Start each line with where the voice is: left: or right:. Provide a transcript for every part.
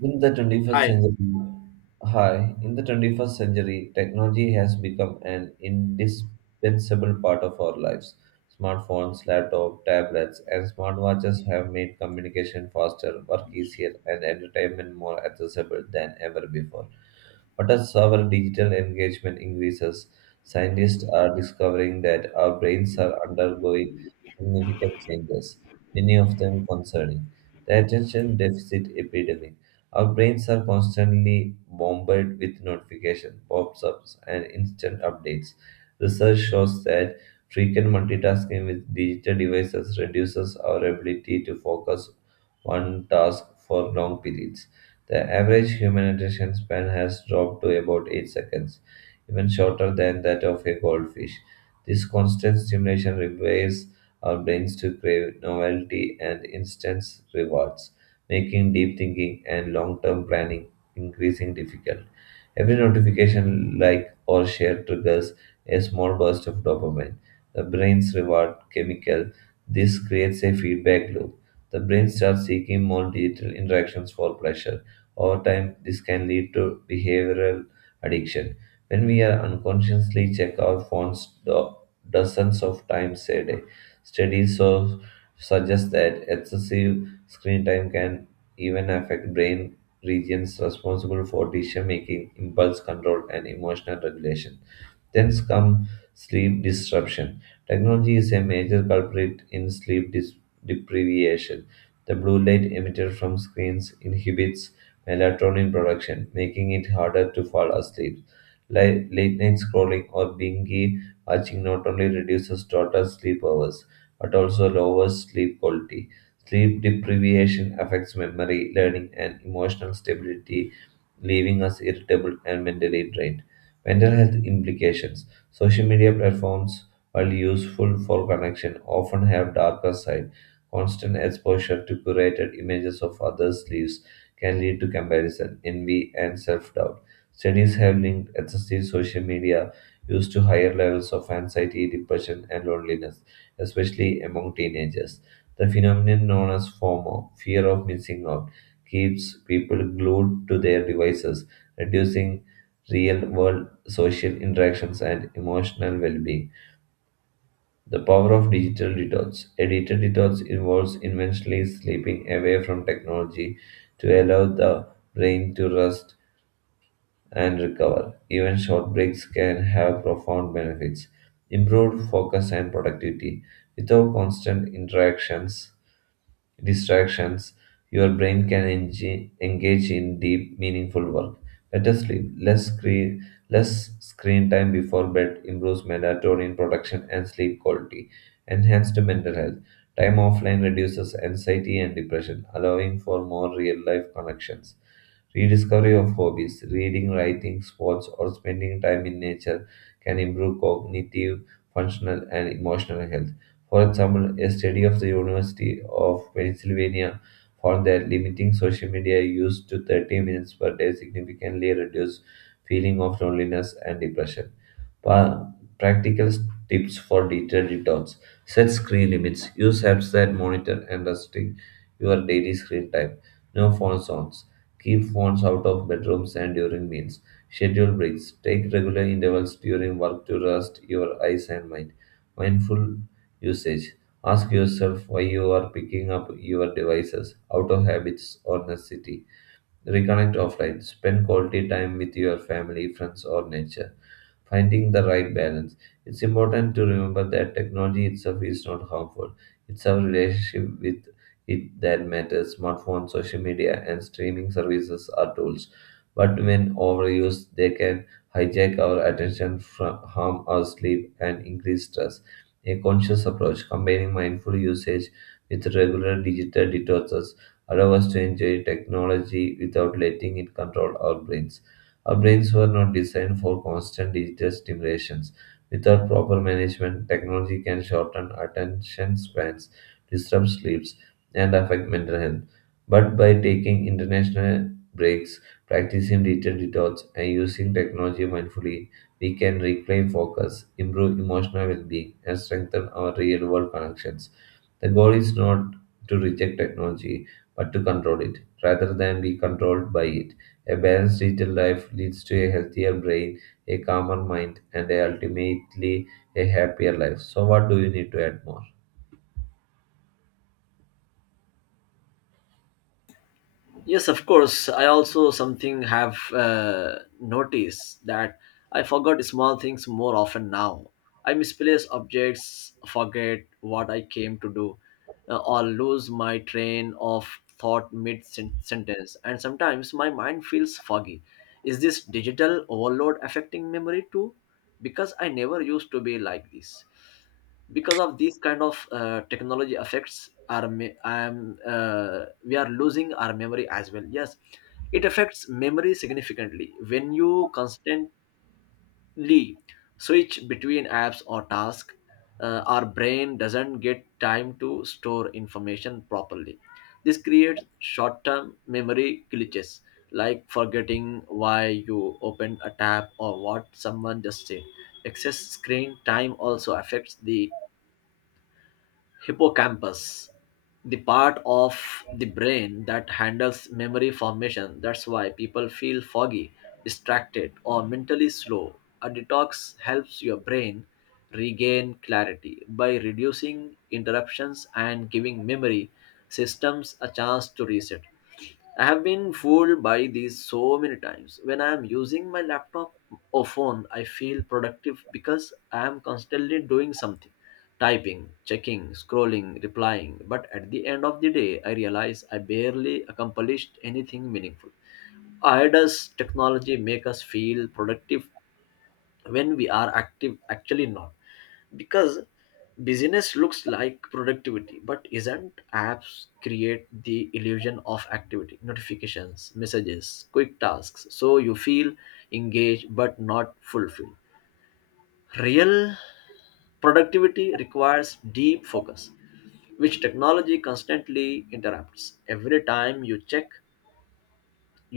right: In the 21st
left: Hi.
right: century, technology has become an indispensable part of our lives. Smartphones, laptops, tablets, and smartwatches have made communication faster, work easier, and entertainment more accessible than ever before. But as our digital engagement increases, scientists are discovering that our brains are undergoing significant changes, many of them concerning the attention deficit epidemic. Our brains are constantly bombarded with notifications, pop ups, and instant updates. Research shows that frequent multitasking with digital devices reduces our ability to focus one task for long periods. The average human attention span has dropped to about 8 seconds, even shorter than that of a goldfish. This constant stimulation requires our brains to crave novelty and instant rewards, making deep thinking and long term planning increasingly difficult. Every notification, like, or share triggers a small burst of dopamine, the brain's reward chemical. This creates a feedback loop. The brain starts seeking more digital interactions for pleasure over time, this can lead to behavioral addiction. When we are unconsciously check our phones dozens of times a day, studies suggest that excessive screen time can even affect brain regions responsible for decision making, impulse control, and emotional regulation. Then come sleep disruption. Technology is a major culprit in deprivation. The blue light emitted from screens inhibits melatonin production, making it harder to fall asleep. Late night scrolling or binge watching not only reduces total sleep hours but also lowers sleep quality. Sleep deprivation affects memory, learning, and emotional stability, leaving us irritable and mentally drained. Mental health implications. Social media platforms, while useful for connection, often have darker side. Constant exposure to curated images of others' lives can lead to comparison, envy, and self-doubt. Studies have linked excessive social media use to higher levels of anxiety, depression, and loneliness, especially among teenagers. The phenomenon known as FOMO, fear of missing out, keeps people glued to their devices, reducing real world social interactions and emotional well being. The power of digital detox. A digital detox involves intentionally sleeping away from technology to allow the brain to rest and recover. Even short breaks can have profound benefits. Improved focus and productivity. Without constant interactions, distractions, your brain can engage in deep, meaningful work. Better sleep, less screen time before bed improves melatonin production and sleep quality. Enhanced mental health. Time offline reduces anxiety and depression, allowing for more real life connections. Rediscovery of hobbies, reading, writing, sports, or spending time in nature can improve cognitive, functional, and emotional health. For example, a study of the University of Pennsylvania found that limiting social media use to 30 minutes per day significantly reduced feeling of loneliness and depression. Pa- Practical tips for digital detox. Set screen limits. Use apps that monitor and restrict your daily screen time. No phone zones. Keep phones out of bedrooms and during meals. Schedule breaks. Take regular intervals during work to rest your eyes and mind. Mindful usage. Ask yourself why you are picking up your devices out of habits or necessity. Reconnect offline. Spend quality time with your family, friends, or nature. Finding the right balance. It's important to remember that technology itself is not harmful. It's our relationship with it that matters. Smartphones, social media, and streaming services are tools, but when overused, they can hijack our attention, harm our sleep, and increase stress. A conscious approach combining mindful usage with regular digital detoxes allow us to enjoy technology without letting it control our brains. Our brains were not designed for constant digital stimulations. Without proper management, technology can shorten attention spans, disrupt sleeps, and affect mental health. But by taking international breaks, practicing digital detox, and using technology mindfully, we can reclaim focus, improve emotional well being, and strengthen our real world connections. The goal is not to reject technology, but to control it, rather than be controlled by it. A balanced digital life leads to a healthier brain, a calmer mind, and a ultimately a happier life. So, what do you need to add more?
left: Yes, of course. I also something have noticed that I forgot small things more often now. I misplace objects, forget what I came to do, or lose my train of thought sentence. And sometimes my mind feels foggy. Is this digital overload affecting memory too? Because I never used to be like this. Because of these kind of technology effects we are losing our memory as well. Yes, it affects memory significantly. When you constantly switch between apps or tasks, our brain doesn't get time to store information properly. This creates short-term memory glitches, like forgetting why you opened a tab or what someone just said. Excess screen time also affects the hippocampus, the part of the brain that handles memory formation. That's why people feel foggy, distracted, or mentally slow. A detox helps your brain regain clarity by reducing interruptions and giving memory systems a chance to reset. I have been fooled by these so many times. When I am using my laptop or phone, I feel productive because I am constantly doing something: typing, checking, scrolling, replying. But at the end of the day, I realize I barely accomplished anything meaningful. Why does technology make us feel productive when we are active? Actually, not because busyness looks like productivity, but isn't. Apps create the illusion of activity: notifications, messages, quick tasks, so you feel engaged but not fulfilled. Real productivity requires deep focus, which technology constantly interrupts. Every time you check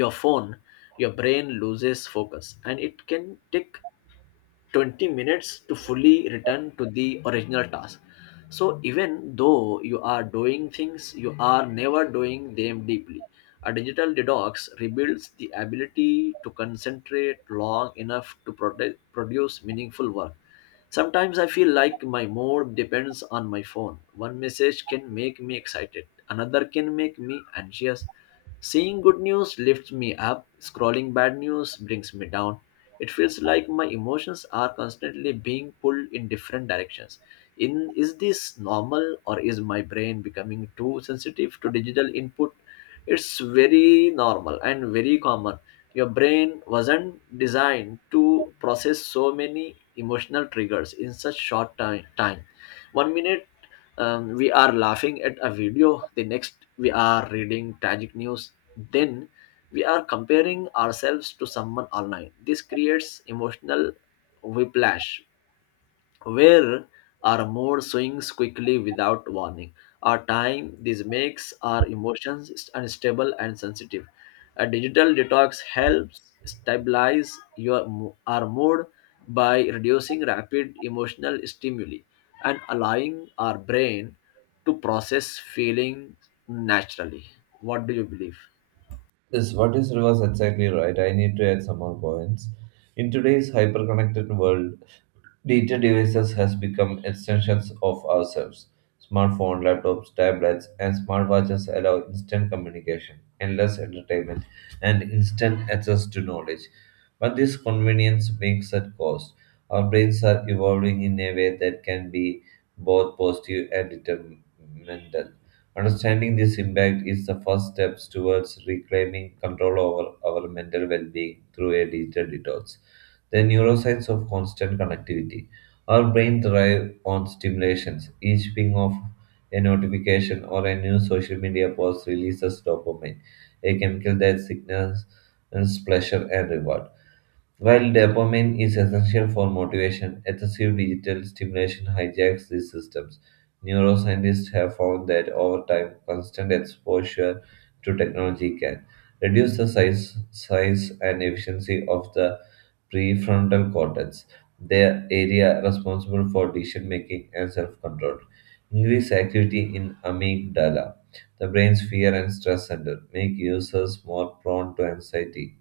left: your phone, your brain loses focus, and it can take 20 minutes to fully return to the original task. So even though you are doing things, you are never doing them deeply. A digital detox rebuilds the ability to concentrate long enough to produce meaningful work. Sometimes I feel like my mood depends on my phone. One message can make me excited, another can make me anxious. Seeing good news lifts me up, scrolling bad news brings me down. It feels like my emotions are constantly being pulled in different directions. In Is this normal, or is my brain becoming too sensitive to digital input? It's very normal and very common. Your brain wasn't designed to process so many emotional triggers in such short time. One minute we are laughing at a video, the next we are reading tragic news, then we are comparing ourselves to someone online. This creates emotional whiplash, where our mood swings quickly without warning. Our time, this makes our emotions unstable and sensitive. A digital detox helps stabilize our mood by reducing rapid emotional stimuli and allowing our brain to process feelings naturally. What do you believe?
right: Yes, what is reverse exactly right? I need to add some more points. In today's hyper-connected world, digital devices has become extensions of ourselves. Smartphones, laptops, tablets, and smartwatches allow instant communication, endless entertainment, and instant access to knowledge. But this convenience makes at cost. Our brains are evolving in a way that can be both positive and detrimental. Understanding this impact is the first steps towards reclaiming control over our mental well-being through a digital detox. The neuroscience of constant connectivity. Our brain thrives on stimulations. Each ping of a notification or a new social media post releases dopamine, a chemical that signals pleasure and reward. While dopamine is essential for motivation, excessive digital stimulation hijacks these systems. Neuroscientists have found that over time, constant exposure to technology can reduce the size and efficiency of the prefrontal cortex, the area responsible for decision making and self control. Increased activity in amygdala, the brain's fear and stress center, make users more prone to anxiety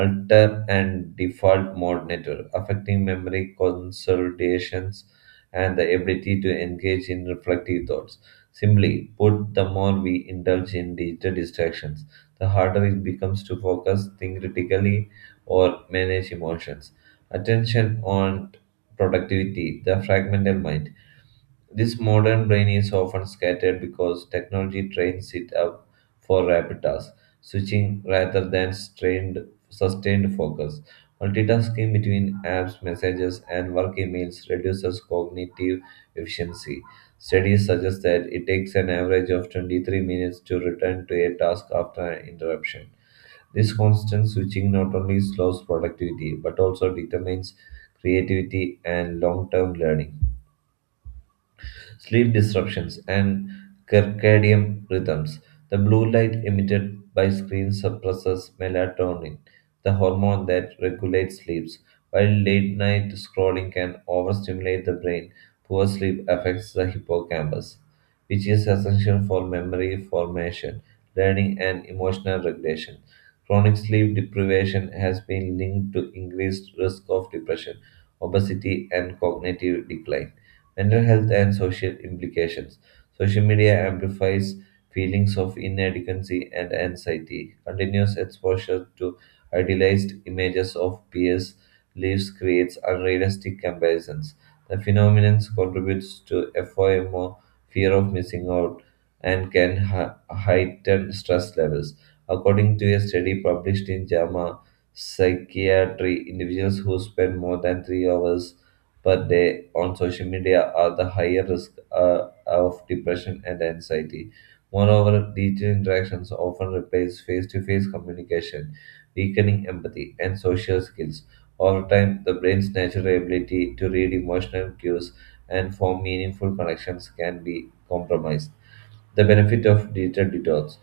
right: alter and default mode network, affecting memory consolidations and the ability to engage in reflective thoughts. Simply put, the more we indulge in digital distractions, the harder it becomes to focus, think critically, or manage emotions. Attention on productivity, the fragmental mind this modern brain is often scattered because technology trains it up for rapid tasks, switching rather than strained, sustained focus. Multitasking between apps, messages, and work emails reduces cognitive efficiency. Studies suggest that it takes an average of 23 minutes to return to a task after an interruption. This constant switching not only slows productivity but also determines creativity and long term learning sleep disruptions, and circadian rhythms. The blue light emitted by screens suppresses melatonin, the hormone that regulates sleeps, while late night scrolling can overstimulate the brain. Poor sleep affects the hippocampus, which is essential for memory formation, learning, and emotional regulation. Chronic sleep deprivation has been linked to increased risk of depression, obesity, and cognitive decline. Mental health and social implications. Social media amplifies feelings of inadequacy and anxiety. Continuous exposure to idealized images of peers' lives creates unrealistic comparisons. The phenomenon contributes to FOMO, fear of missing out, and can heighten stress levels. According to a study published in JAMA Psychiatry, individuals who spend more than 3 hours per day on social media are the higher risk of depression and anxiety. Moreover, digital interactions often replace face to face communication, weakening empathy and social skills. Over time, the brain's natural ability to read emotional cues and form meaningful connections can be compromised. The benefit of digital detox.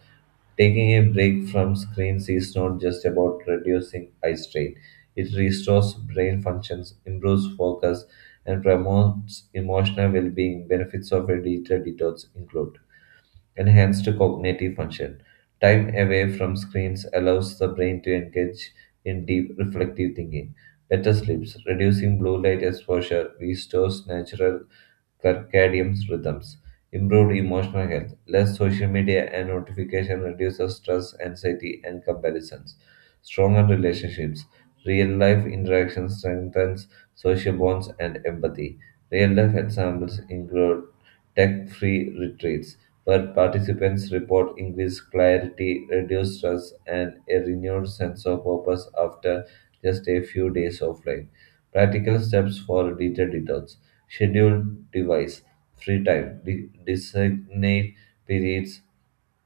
right: Taking a break from screens is not just about reducing eye strain. It restores brain functions, improves focus, and promotes emotional well being. Benefits of a digital detox include enhanced cognitive function. Time away from screens allows the brain to engage in deep reflective thinking. Better sleeps. Reducing blue light exposure restores natural circadian rhythms. Improved emotional health. Less social media and notification reduces stress, anxiety, and comparisons. Stronger relationships. Real life interaction strengthens social bonds and empathy. Real life examples include tech free retreats, where participants report increased clarity, reduced stress, and a renewed sense of purpose after just a few days offline. Practical steps for digital detox. Schedule device, free time, designate periods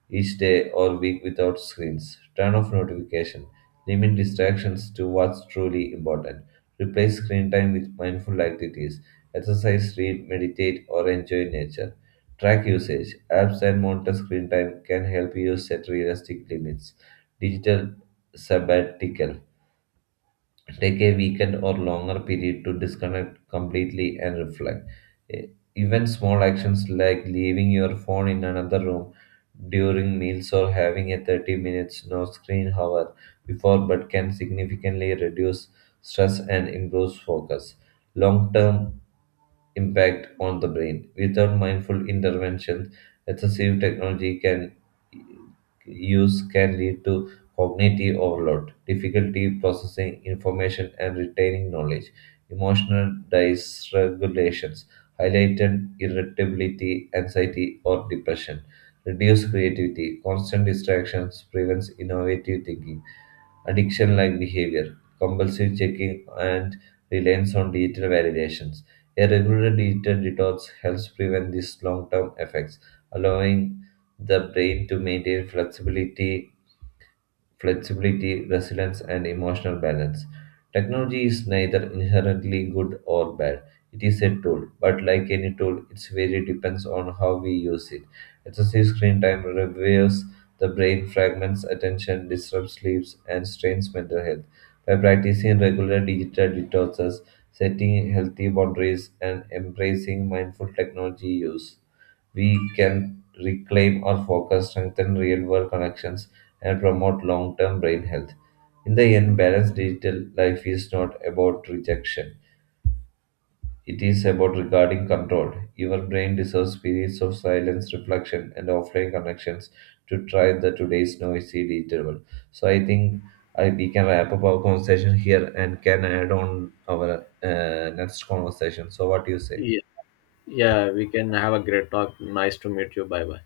right: each day or week without screens. Turn off notification. Limit distractions to what's truly important. Replace screen time with mindful activities. Exercise, read, meditate, or enjoy nature. Track usage. Apps and monitor screen time can help you set realistic limits. Digital sabbatical. Take a weekend or longer period to disconnect completely and reflect. E- Even small actions like leaving your phone in another room during meals or having a 30 minutes no screen hour before bed can significantly reduce stress and improves focus. Long term impact on the brain. Without mindful intervention, excessive technology can use can lead to cognitive overload, difficulty processing information and retaining knowledge, emotional dysregulations, highlighted irritability, anxiety, or depression, reduced creativity, constant distractions prevents innovative thinking addiction like behavior, compulsive checking, and reliance on digital validations. A regular digital detox helps prevent these long term effects, allowing the brain to maintain flexibility, resilience, and emotional balance. Technology is neither inherently good or bad. It is a tool, but like any tool, its value depends on how we use it. Excessive screen time reveals the brain fragments attention, disrupts sleep, and strains mental health. By practicing regular digital detoxes, setting healthy boundaries, and embracing mindful technology use, we can reclaim our focus, strengthen real world connections, and promote long term brain health. In the end, balanced digital life is not about rejection. It is about regarding control. Your brain deserves periods of silence, reflection, and offline connections to try the today's noisy digital world. So I think we can wrap up our conversation here and can add on our next conversation. So what do you say?
left: Yeah, we can have a great talk. Nice to meet you. Bye bye.